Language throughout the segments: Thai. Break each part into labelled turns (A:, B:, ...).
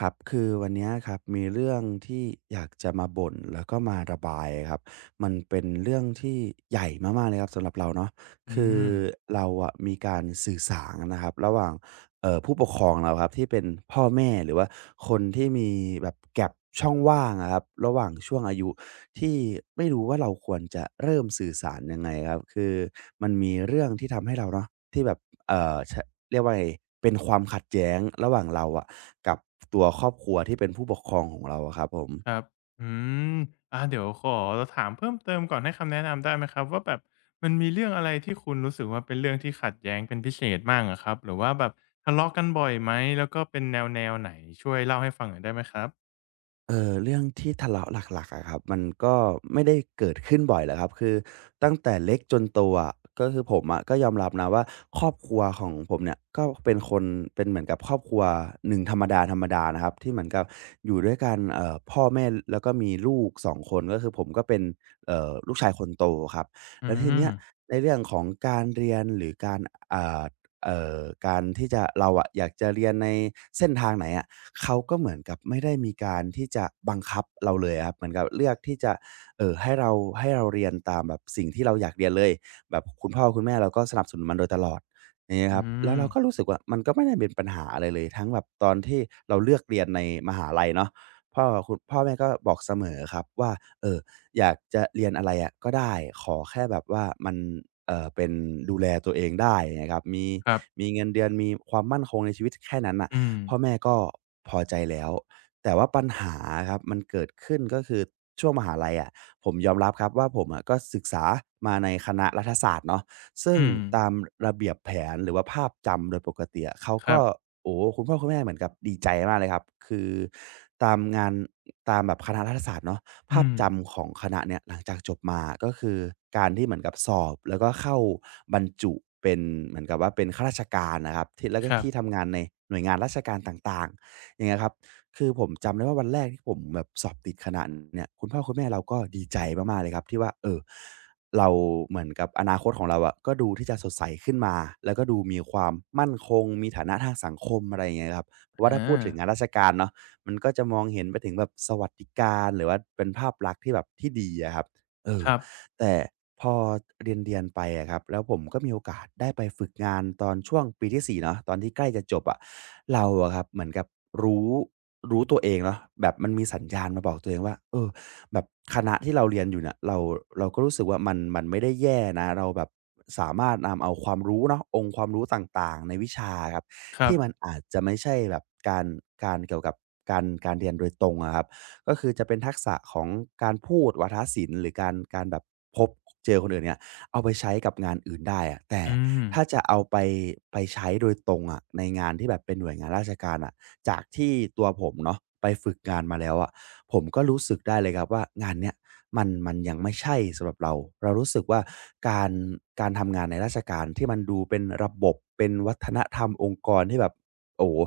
A: ครับคือวันเนี้ยครับมีเรื่องที่อยากจะมาบ่นแล้วก็มาระบายครับมันเป็นเรื่องที่ใหญ่มากๆเลยครับสำหรับเราเนาะ
B: อื
A: คือ
B: ม
A: เราอะมีการสื่อสารนะครับระหว่างผู้ปกครองเราครับที่เป็นพ่อแม่หรือว่าคนที่มีแบบแก a บช่องว่างอะครับระหว่างช่วงอายุ ที่ไม่รู้ว่าเราควรจะเริ่มสื่อสารยังไงครับคือมันมีเรื่องที่ทำให้เราเนาะที่แบบเอ่อชเรียกว่าไงเป็นความขัดแย้งระหว่างเราอะกับตัวครอบครัวที่เป็นผู้ปกครองของเราอะครับผม
B: ครับอืมเดี๋ยวขอถามเพิ่มเติมก่อนให้คำแนะนำได้ไหมครับว่าแบบมันมีเรื่องอะไรที่คุณรู้สึกว่าเป็นเรื่องที่ขัดแย้งเป็นพิเศษบ้างอะครับหรือว่าแบบทะเลาะกันบ่อยไหมแล้วก็เป็นแนวไหนช่วยเล่าให้ฟังหน่อยได้ไหมครับ
A: เออเรื่องที่ทะเลาะหลักๆอะครับมันก็ไม่ได้เกิดขึ้นบ่อยหรอกครับคือตั้งแต่เล็กจนโตอะก็คือผมอะก็ยอมรับนะว่าครอบครัวของผมเนี่ยก็เป็นคนเป็นเหมือนกับครอบครัวหนึ่งธรรมดาธรรมดานะครับที่เหมือนกับอยู่ด้วยกันพ่อแม่แล้วก็มีลูก2คนก็คือผมก็เป็นลูกชายคนโตครับ
B: อื
A: แล้วทีเนี้
B: ม
A: ยในเรื่องของการเรียนหรือการอ่าเอ่อการที่จะเราอะอยากจะเรียนในเส้นทางไหนอะ เขาก็เหมือนกับไม่ได้มีการที่จะบังคับเราเลยอะครับเหมือนกับเลือกที่จะให้เราให้เราเรียนตามแบบสิ่งที่เราอยากเรียนเลยแบบคุณพ่อคุณแม่เราก็สนับสนุนมันโดยตลอดอย่างเงี้ยค
B: อื
A: รับแล้ว
B: ม
A: เราก็รู้สึกว่ามันก็ไม่ได้เป็นปัญหาอะไรเลยทั้งแบบตอนที่เราเลือกเรียนในมหาลัยเนาะพ่อคุณพ่อแม่ก็บอกเสมอครับว่าเอ่ออยากจะเรียนอะไรอะก็ได้ขอแค่แบบว่ามันเป็นดูแลตัวเองได้อย่างเงี้ยครับมี
B: ครับ
A: มีเงินเดือนมีความมั่นคงในชีวิตแค่นั้นน่ะ
B: อืม
A: พ่อแม่ก็พอใจแล้ว แต่ว่าปัญหาครับมันเกิดขึ้นก็คือช่วงมหาลัยอะะผมยอมรับครับว่าผมอะะก็ศึกษามาในคณะรัฐศาสตร์เนาะซึ่ง
B: อืม
A: ตามระเบียบแผนหรือว่าภาพจำโดยปกติอะเขา
B: ครั
A: ก็
B: บ
A: โอ้คุณพ่อคุณแม่เหมือนกับดีใจมากเลยครับคือตามงานตามแบบคณะรัฐศาสตร์เนาะ
B: อื
A: ภาพ
B: ม
A: จำของคณะเนี่ยหลังจากจบมาก็คือการที่เหมือนกับสอบแล้วก็เข้าบรรจุเป็นเหมือนกับว่าเป็นข้าราชการนะครับที่แล้ว
B: ค
A: ก็
B: รับ
A: ที่ทำงานในหน่วยงานราชการต่างๆอย่างเงี้ยครับคือผมจำได้ว่าวันแรกที่ผมแบบสอบติดคณะเนี่ยคุณพ่อคุณแม่เราก็ดีใจมากๆเลยครับที่ว่าเราเหมือนกับอนาคตของเราอะก็ดูที่จะสดใสขึ้นมาแล้วก็ดูมีความมั่นคงมีฐานะทางสังคมอะไรอย่างเงี้ยครับเพราะว่าถ้าพูดถึง
B: อา
A: งานราชการเนาะ มันก็จะมองเห็นไปถึงแบบสวัสดิการหรือว่าเป็นภาพลักษณ์ที่แบบที่ดีอะครับเออ
B: ครับ
A: แต่พอเรียนๆไปอะครับแล้วผมก็มีโอกาสได้ไปฝึกงานตอนช่วงปีที่4เนาะตอนที่ใกล้จะจบอะเราอะครับเหมือนกับรู้รู้ตัวเองเนาะแบบมันมีสัญญาณมาบอกตัวเองว่าเออแบบคณะที่เราเรียนอยู่เนี่ยเราเราก็รู้สึกว่ามันมันไม่ได้แย่นะเราแบบสามารถนำเอาความรู้เนาะองค์ความรู้ต่างๆในวิชาอะครับ
B: ครับ
A: ที่มันอาจจะไม่ใช่แบบการการเกี่ยวกับการการเรียนโดยตรงอะครับก็คือจะเป็นทักษะของการพูดวาทศิลป์หรือการการแบบพบเจอคนอื่นเนี่ยเอาไปใช้กับงานอื่นได้อะแต่
B: อืม
A: ถ้าจะเอาไปไปใช้โดยตรงอะในงานที่แบบเป็นหน่วยงานราชการอะจากที่ตัวผมเนาะไปฝึกงานมาแล้วอะผมก็รู้สึกได้เลยครับว่างานเนี้ย มันมันยังไม่ใช่สำหรับเราเรารู้สึกว่าการการทำงานในราชการที่มันดูเป็นระบบเป็นวัฒนธรรมองค์กรที่แบบโอ้โฮ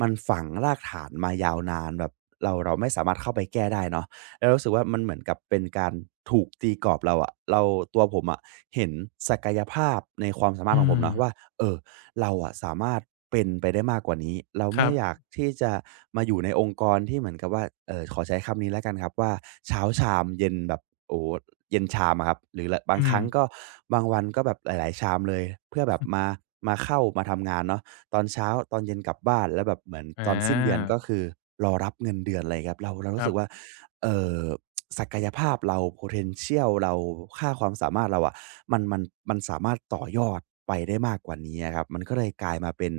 A: มันฝังรากฐานมายาวนานแบบเราเราไม่สามารถเข้าไปแก้ได้เนาะแล้วรรู้สึกว่ามันเหมือนกับเป็นการถูกตีกรอบเราอะเราตัวผมอะเห็นศักยภาพในความสามารถ
B: อื
A: ของผม
B: ม
A: เนาะว่าเออ เราอะสามารถเป็นไปได้มากกว่านี้ เรา
B: ค
A: ไม่
B: รั
A: อยาก
B: บ
A: ที่จะมาอยู่ในองค์กรที่เหมือนกับว่าขอใช้คำนี้แล้วกันครับว่าเช้าชามเย็นแบบโอ้โฮเย็นชามอะครับหรือลบาง
B: อื
A: ค
B: ม
A: รั้งก็บางวันก็แบบหลายๆชามเลยเพื่อแบบมามาเข้ามาทำงานเนาะตอนเช้าตอนเย็นกลับบ้านแล้วแบบเหมือนตอ
B: อา
A: นสิ้นเดือนก็คือรอรับเงินเดือนอะไรอย่างเงี้ยครับเรา
B: ค
A: รู้
B: รั
A: สึกว่า
B: บ
A: เอ่อ ศักยภาพเรา potential เราค่าความสามารถเราอะมันมันมันสามารถต่อยอดไปได้มากกว่านี้อะครับมันก็เลยกลายมาเป็น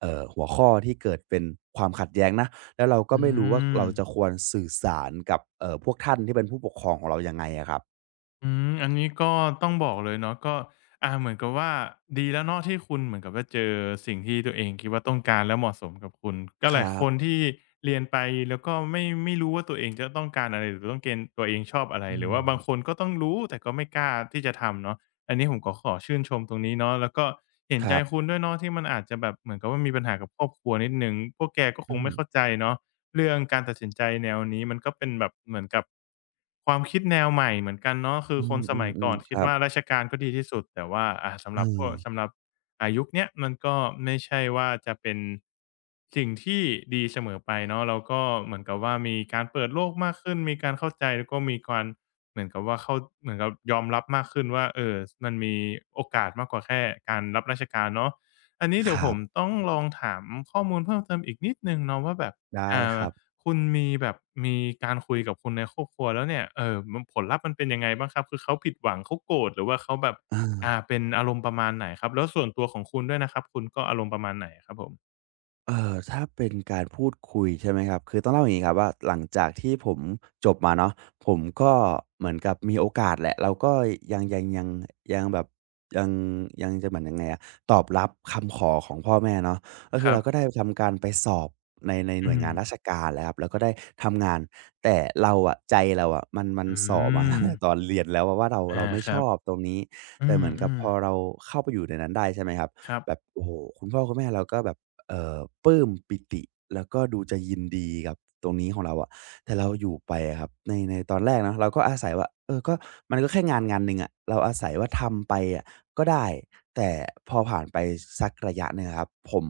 A: หัวข้อที่เกิดเป็นความขัดแย้งนะแล้วเราก็
B: อื
A: ไม่รู้ว่า
B: ม
A: เราจะควรสื่อสารกับพวกท่านที่เป็นผู้ปกครองของเรายังไงอะครับ
B: อืมอันนี้ก็ต้องบอกเลยเนาะก็เหมือนกับว่าดีแล้วเนาะที่คุณเหมือนกับว่าเจอสิ่งที่ตัวเองคิดว่าต้องการและเหมาะสมกับคุณก็
A: ค
B: หลาย
A: รั
B: คน
A: บ
B: ที่เรียนไปแล้วก็ไม่รู้ว่าตัวเองจะต้องการอะไรหรือต้องเกณฑ์ตัวเองชอบอะไร
A: อื
B: หรือ
A: ม
B: ว่าบางคนก็ต้องรู้แต่ก็ไม่กล้าที่จะทำเนาะอันนี้ผมก็ขอชื่นชมตรงนี้เนาะแล้วก็เห็น
A: ค
B: ใจ
A: รั
B: คุ
A: บ
B: ณด้วยเนาะที่มันอาจจะแบบเหมือนกับว่ามีปัญหากับครอบครัวนิดหนึ่งพวกแกก็ค
A: อื
B: ง
A: ม
B: ไม่เข้าใจเนาะ เรื่องการตัดสินใจแนวนี้มันก็เป็นแบบเหมือนกับความคิดแนวใหม่เหมือนกันเนาะคื
A: อื
B: อคนสมัยก่อ
A: ม
B: น
A: ๆๆค
B: คิด
A: รับ
B: ว่าราชการก็ดีที่สุดแต่ว่าสำ
A: เอ
B: หรับพว
A: อ
B: กสำหรับยุคเนี้ยมันก็ไม่ใช่ว่าจะเป็นสิ่งที่ดีเสมอไปเนาะเราก็เหมือนกับว่ามีการเปิดโลกมากขึ้นมีการเข้าใจแล้วก็มีการเหมือนกับว่าเข้าเหมือนกับยอมรับมากขึ้นว่ามันมีโอกาสมากกว่าแค่การรับราชการเนาะอันนี้
A: ค
B: เดี๋ยวผ
A: รั
B: ม
A: บ
B: ต้องลองถามข้อมูลเพิ่มเติมอีกนิดหนึ่งเนาะว่าแบบ
A: ได้ค
B: อ่า
A: รับ
B: คุณมีแบบมีการคุยกับคนในครอบครัวแล้วเนี่ยมันผลลัพธ์มันเป็นยังไงบ้างครับคือเขาผิดหวังเขาโกรธหรือว่าเขาแบบ
A: เออ
B: เป็นอารมณ์ประมาณไหนครับแล้วส่วนตัวของคุณด้วยนะครับคุณก็อารมณ์ประมาณไหนอะครับผม
A: ถ้าเป็นการพูดคุยใช่ไหมครับคือต้องเล่าอย่างงี้ครับว่าหลังจากที่ผมจบมาเนาะผมก็เหมือนกับมีโอกาสแหละเราก็ยังยังยังยังแบบยังยังจะเหมือนยังไงอะตอบรับคำขอของพ่อแม่เนาะก็
B: ค
A: คือ
B: รั
A: เรา
B: บ
A: ก็ได้ทำการไปสอบในหน่
B: อื
A: วย
B: ม
A: งานราชการแล้วครับแล้วก็ได้ทำงานแต่เราอะใจเราอะมัน
B: อื
A: ส่อมา ตั้
B: ม
A: งแต่ตอนเรียนแล้วอะว่าเรา
B: อา
A: เราไม่
B: ค
A: ช
B: รับ
A: อบตรงนี้
B: อื
A: แต่เหมือนกับ
B: ม
A: พอ
B: ๆ
A: เราเข้าไปอยู่ในนั้นได้ใช่ไหมครับ
B: ครับ
A: แบบโอ้โฮคุณพ่อคุณแม่เราก็แบบ เอ่อปลื้มปิติแล้วก็ดูจะยินดีกับตรงนี้ของเราอะแต่เราอยู่ไปอะครับในตอนแรกเนาะเราก็อาศัยว่าเออก็มันก็แค่งานหนึ่งอะเราอาศัยว่าทำไปอะก็ได้แต่พอผ่านไปสักระยะหนึ่งะครับผม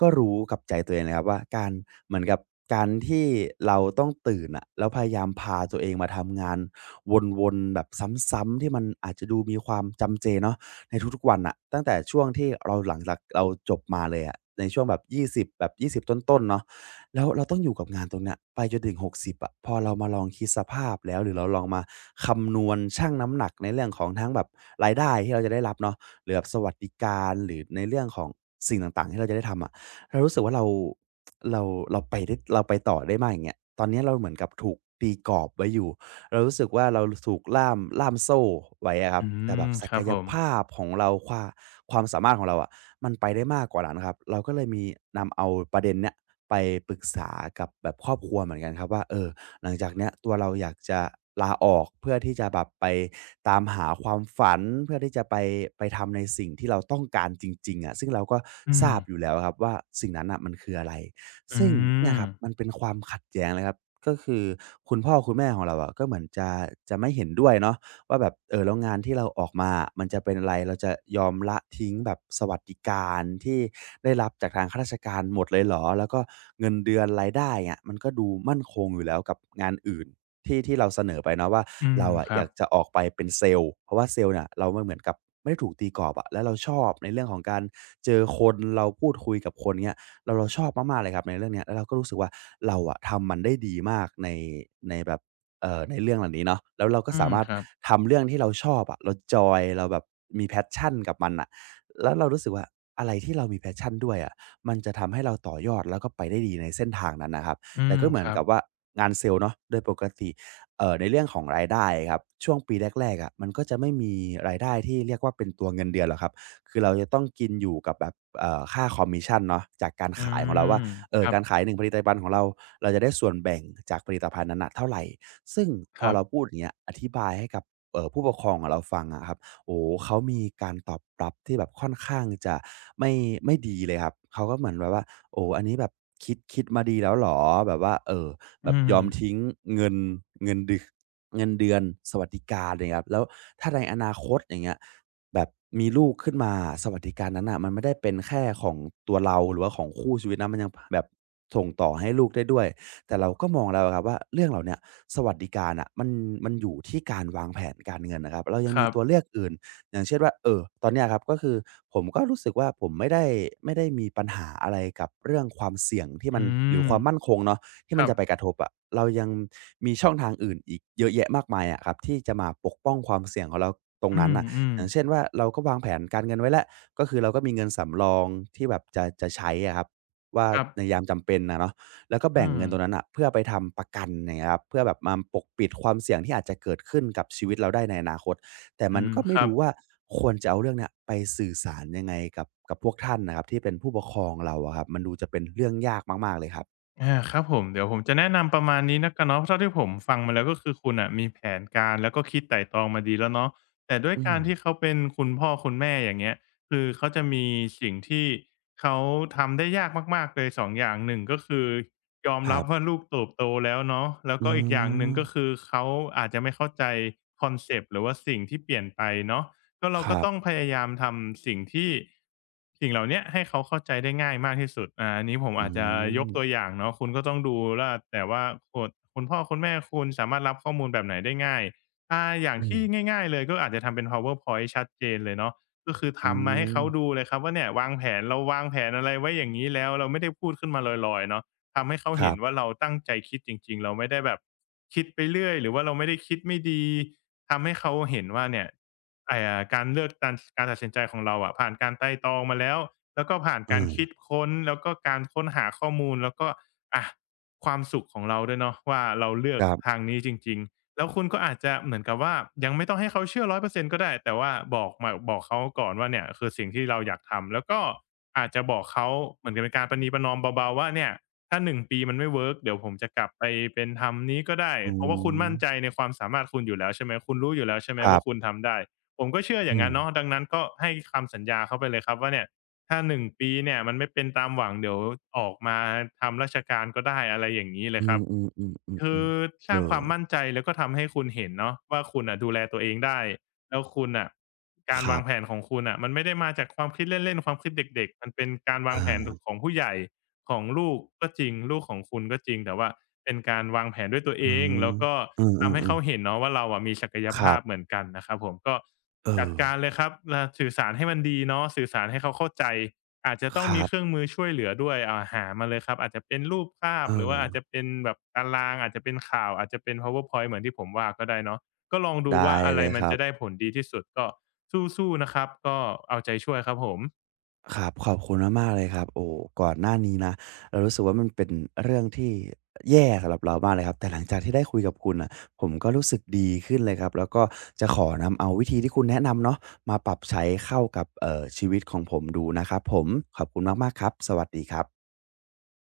A: ก็รู้กับใจตัวเองนะครับว่าการเหมือนกับการที่เราต้องตื่นอะแล้วพยายามพาตัวเองมาทำงานวนๆแบบซ้ำๆที่มันอาจจะดูมีความจำเจเนาะ ในทุกๆวันอ่ะตั้งแต่ช่วงที่เราหลังจากเราจบมาเลยอะในช่วงแบบ20แบบ20ต้นๆเนาะแล้วเราต้องอยู่กับงานตรงเนี้ยไปจนถึง60อะพอเรามาลองคิดสภาพแล้วหรือเราลองมาคำนวณชั่งน้ำหนักในเรื่องของทั้งแบบรายได้ที่เราจะได้รับเนาะหรือแบบสวัสดิการหรือในเรื่องของสิ่งต่างๆที่เราจะได้ทำอะเรารู้สึกว่าเราเราไปได้เราไปต่อได้มากอย่างเงี้ยตอนเนี้ยเราเหมือนกับถูกตีกรอบไว้อยู่ เรารู้สึกว่าเราถูกล่ามโซ่ไว้อะครั
B: อื
A: บแต่แบ
B: ม
A: บศั
B: ค
A: ก
B: รับ
A: ย
B: ผม
A: ภาพของเราความสามารถของเราอะะมันไปได้มากกว่านั้นครับเราก็เลยมีนำเอาประเด็นเนี้ยไปปรึกษากับแบบครอบครัวเหมือนกันครับว่าเออหลังจากเนี้ยตัวเราอยากจะลาออกเพื่อที่จะแบบไปตามหาความฝันเพื่อที่จะไปทำในสิ่งที่เราต้องการจริงๆอะะซึ่งเราก็
B: อื
A: ท
B: ม
A: ราบอยู่แล้วครับว่าสิ่งนั้นอ่ะมันคืออะไร
B: อื
A: ซึ่งเนี่ย
B: ม
A: ครับมันเป็นความขัดแย้งเลยครับก็คือคุณพ่อคุณแม่ของเราอะก็เหมือนจะไม่เห็นด้วยเนาะว่าแบบเออแล้วงานที่เราออกมามันจะเป็นอะไรเราจะยอมละทิ้งแบบสวัสดิการที่ได้รับจากทางข้าราชการหมดเลยเหรอแล้วก็เงินเดือนรายได้อะมันก็ดูมั่นคงอยู่แล้วกับงานอื่นที่เราเสนอไปเนาะว่า
B: อืม
A: เราอะ
B: ค
A: อ
B: รับ
A: ยากจะออกไปเป็นเซลล์เพราะว่าเซลล์เนี่ยเราไม่เหมือนกับไม่ได้ถูกตีกรอบอะแล้วเราชอบในเรื่องของการเจอคนเราพูดคุยกับคนเนี้ย เราชอบมากๆเลยครับในเรื่องเนี้ยแล้วเราก็รู้สึกว่าเราอะทำมันได้ดีมากในแบบในเรื่องเหล่านี้เนาะแล้วเราก็
B: อื
A: สา
B: ม
A: มารถ
B: ครับ
A: ทำเรื่องที่เราชอบอะเราจอยเราแบบมี passion กับมันน่ะแล้วเรารู้สึกว่าอะไรที่เรามี passion ด้วยอะมันจะทำให้เราต่อยอดแล้วก็ไปได้ดีในเส้นทางนั้นน่ะครับ
B: อื
A: แต่
B: ม
A: ก็เหมื
B: ค
A: อน
B: รับ
A: กับว่างานเซลส์เนาะโดยปกติในเรื่องของรายได้ครับช่วงปีแรกๆอะมันก็จะไม่มีรายได้ที่เรียกว่าเป็นตัวเงินเดือนหรอกครับ คือเราจะต้องกินอยู่กับแบบค่าคอมมิชชันเนาะจากการ
B: อื
A: ขายของเราว่า
B: ม
A: เอ
B: ค
A: อ
B: รับ
A: การขายหนึ่งผลิตภัณฑ์ของเราเราจะได้ส่วนแบ่งจากผลิตภัณฑ์นั้นนะเท่าไหรซึ่งพ
B: ค
A: อ
B: รั
A: เรา
B: บ
A: พูดอย่างเงี้ยอธิบายให้กับผู้ปกครองของเราฟังอะครับโอ้เขามีการตอบรับที่แบบค่อนข้างจะไม่ไม่ดีเลยครับเขาก็เหมือนแบบว่าโอ้อันนี้แบบคิดมาดีแล้วหรอแบบว่าเออแบ
B: อื
A: บยอม
B: ม
A: ทิ้งเงินเงินดึกเงินเดือนสวัสดิการเงียครับแล้วถ้าในอนาคตอย่างเงี้ย แบบมีลูกขึ้นมาสวัสดิการนั้นน่ะมันไม่ได้เป็นแค่ของตัวเราหรือว่าของคู่ชีวิตนะมันยังพแบบส่งต่อให้ลูกได้ด้วยแต่เราก็มองแล้วอะครับว่าเรื่องเหล่าเนี้ยสวัสดิการน่ะมันอยู่ที่การวางแผนการเงินนะครับเรายัง
B: ค
A: มี
B: รับ
A: ตัวเลือกอื่นอย่างเช่นว่าตอนเนี้ยครับก็คือผมก็รู้สึกว่าผมไม่ได้มีปัญหาอะไรกับเรื่องความเสี่ยงที่มัน
B: อื
A: หรือ
B: ม
A: ความมั่นคงเนาะที่
B: ค
A: มั
B: รั
A: น
B: บ
A: จะไปกระทบอะเรายังมีช่องทางอื่นอีกเยอะแยะมากมายอะครับที่จะมาปกป้องความเสี่ยงของเราตรง
B: อื
A: นั้น
B: ม
A: น่ะ อย่างเช่นว่าเราก็วางแผนการเงินไว้แล้วก็คือเราก็มีเงินสำรองที่แบบจะใช้อะครับว่า
B: ๆครับ
A: ในยามจำเป็นอะเนาะแล้วก็แบ่
B: อื
A: ง
B: ม
A: เงินตรงนั้นน่ะเพื่อไปทำประกันอย่างเงี้ยครับเพื่อแบบมาปกปิดความเสี่ยงที่อาจจะเกิดขึ้นกับชีวิตเราได้ในอนาคตแต่
B: อื
A: มัน
B: ม
A: ก็
B: ค
A: ไม่
B: รับ
A: รู้ว่าควรจะเอาเรื่องเนี้ยไปสื่อสารยังไงกับพวกท่านน่ะครับที่เป็นผู้ปกครองเราอะครับมันดูจะเป็นเรื่องยากมากๆเลยครับ
B: อาครับผมเดี๋ยวผมจะแนะนำประมาณนี้แล้วกันเนาะเท่าที่ผมฟังมาแล้วก็คือคุณน่ะมีแผนการแล้วก็คิดไตร่ตรองมาดีแล้วเนาะแต่ด้วย
A: อื
B: กา
A: ม
B: รที่เขาเป็นคุณพ่อคุณแม่อย่างเงี้ยคือเขาจะมีสิ่งที่เขาทำได้ยากมากๆเลย2องอย่างหนึ่งก็คือยอม
A: ค
B: รั
A: รั
B: บ
A: บ
B: ว่าลูกเติบโตแล้วเนาะแล้ว
A: อ๋
B: ก็อีกอย่างหนึ่ง
A: อ
B: ก็คือเขาอาจจะไม่เข้าใจคอนเซปต์หรือว่าสิ่งที่เปลี่ยนไปเนาะ ก็เรา
A: ค
B: ก็
A: รั
B: ต้องพ
A: บ
B: ยายามทำสิ่งที่สิ่งเหล่าเนี้ยให้เขาเข้าใจได้ง่ายมากที่สุดอันนี้ผม
A: อื
B: อาจจะยกตัวอ
A: ม
B: ย่างเนาะคุณก็ต้องดูว่าแต่ว่าโขดคุณพ่อคุณแม่คุณสามารถรับข้อมูลแบบไหนได้ง่ายอาอย่าง
A: อื
B: ที่
A: ม
B: ง่ายๆเลยก็อาจจะทำเป็น PowerPoint ชัดเจนเลยเนาะก็คือ
A: อื
B: ทำมาให้
A: ม
B: เขาดูเลยครับว่าเนี่ยวางแผนเราวางแผนอะไรไว้อย่างงี้แล้วเราไม่ได้พูดขึ้นมาลอยๆเนาะ ทำให้เขา
A: ค
B: เห็
A: รั
B: นว่า
A: บ
B: เราตั้งใจคิดจริงๆ เราไม่ได้แบบคิดไปเรื่อยหรือว่าเราไม่ได้คิดไม่ดีทำให้เขาเห็นว่าเนี่ยไอ้การเลือกตันการตัดสินใจของเราอะผ่านการไตร่ตรองมาแล้วแล้วก็ผ่าน
A: เอ
B: การคิด
A: อ
B: ค้นแล้วก็การค้นหาข้อมูลแล้วก็อะความสุขของเราด้วยเนาะว่าเราเลือ
A: ค
B: ก
A: รั
B: ทาง
A: บ
B: นี้จริงๆแล้วคุณก็อาจจะเหมือนกับว่ายังไม่ต้องให้เขาเชื่อ100%ก็ได้แต่ว่าบอกมาบอกเขาก่อนว่าเนี่ยคือสิ่งที่เราอยากทำแล้วก็อาจจะบอกเขาเหมือนกับเป็นการประนีประนอมเบาๆว่าเนี่ย ถ้า1 ปีมันไม่เวิร์กเดี๋ยวผมจะกลับไปเป็นทำนี้ก็ได้
A: อื
B: เพราะว่าคุณ
A: ม
B: มั่นใจในความสามารถคุณอยู่แล้วใช่ไหมคุณรู้อยู่แล้วใช่ไหม
A: ครั
B: ว่าคุณ
A: บ
B: ทำได้ผมก็เชื่ออย่า
A: อื
B: งงั้
A: ม
B: นเนาะดังนั้นก็ให้คำสัญญาเขาไปเลยครับว่าเนี่ย ถ้า1 ปีเนี่ยมันไม่เป็นตามหวังเดี๋ยวออกมาทำราชการก็ได้อะไรอย่างนี้เล
A: อื
B: ยครับ
A: ม
B: คือ
A: ๆๆๆๆ
B: ส
A: เอ
B: ร้างค
A: อ
B: วามมั่นใจแล้วก็ทำให้คุณเห็นเนาะว่าคุณอ่ะดูแลตัวเองได้แล้วคุณอ่ะการ
A: ค
B: วา
A: รั
B: งแผ
A: บ
B: นของคุณอ่ะมันไม่ได้มาจากความคิดเล่นๆความคิดเด็กๆมันเป็นการวางแผน
A: อา
B: ของผู้ใหญ่ของลูกก็จริงลูกของคุณก็จริงแต่ว่าเป็นการวางแผนด้วยตัวเอ
A: อื
B: งแล้
A: ม
B: วก็
A: อื
B: ทำให้
A: อ
B: เขา
A: ๆ
B: เห็นเนาะว่าเราอะมีศักย
A: ๆครั
B: ภาพ
A: บ
B: เหมือนกันนะครับผมก็
A: เอ
B: จัด
A: อ
B: การเลยครับสื่อสารให้มันดีเนาะสื่อสารให้เขาเข้าใจอาจจะต้
A: ค
B: องมี
A: รั
B: เครื่อง
A: บ
B: มือช่วยเหลือด้วยหามาเลยครับอาจจะเป็นรูปภา
A: เ
B: พหรือว่าอาจ
A: ออ
B: จะเป็นแบบตารางอาจจะเป็นข่าวอาจจะเป็น PowerPoint เหมือนที่ผมว่าก็ได้เนาะก็ลองดู
A: ได้
B: ว่าอะไร
A: เลย
B: มั
A: ค
B: น
A: รั
B: จะได้
A: บ
B: ผลดีที่สุดก็สู้ๆนะครับก็เอาใจช่วยครับผม
A: ครับขอบคุณมากๆเลยครับโอ้ก่อนหน้านี้นะเรารู้สึกว่ามันเป็นเรื่องที่แย่สำหรับเรามากเลยครับแต่หลังจากที่ได้คุยกับคุณน่ะผมก็รู้สึกดีขึ้นเลยครับแล้วก็จะขอนำเอาวิธีที่คุณแนะนำเนาะมาปรับใช้เข้ากับชีวิตของผมดูนะครับผมขอบคุณมากๆครับสวัสดีครับ